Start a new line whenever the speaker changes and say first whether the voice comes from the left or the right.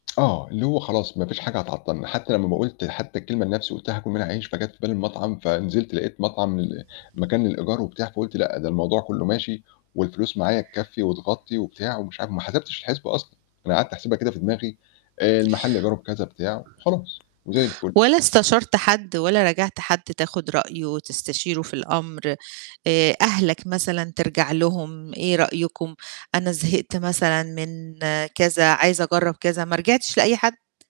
left: آه، اللي هو خلاص ما فيش حاجة هتعطَّلنا، حتّى لمّا م قُلت حتّى الكلمة لنَفْسي قُلت هاكُل منها عيش، فجات في بالي المطعم، فنزلت لقيت مطعم ال مكان للإيجار وبتاع، فقُلت لأ، ده الموضوع كُلّه ماشي والفلوس معايا تكفّي وتغطّي وبتاع ومش عارف وما حسبتش الحِسْبة أصلًا، أنا قعدت أحسِبها كده في دماغي آآ المحل إيجاره بكذا بتاع خلاص وزي الفُل.
right: ولا استشرت حد ولا راجعت حد تاخُد رأيه وتستشيره في الأمر؟ آآ أهلك مثلًا ترجع لهم، إيه رأيكم؟ أنا زهقت مثلًا من كذا، عايز أجرّب كذا، ما رجعتش لأي حد؟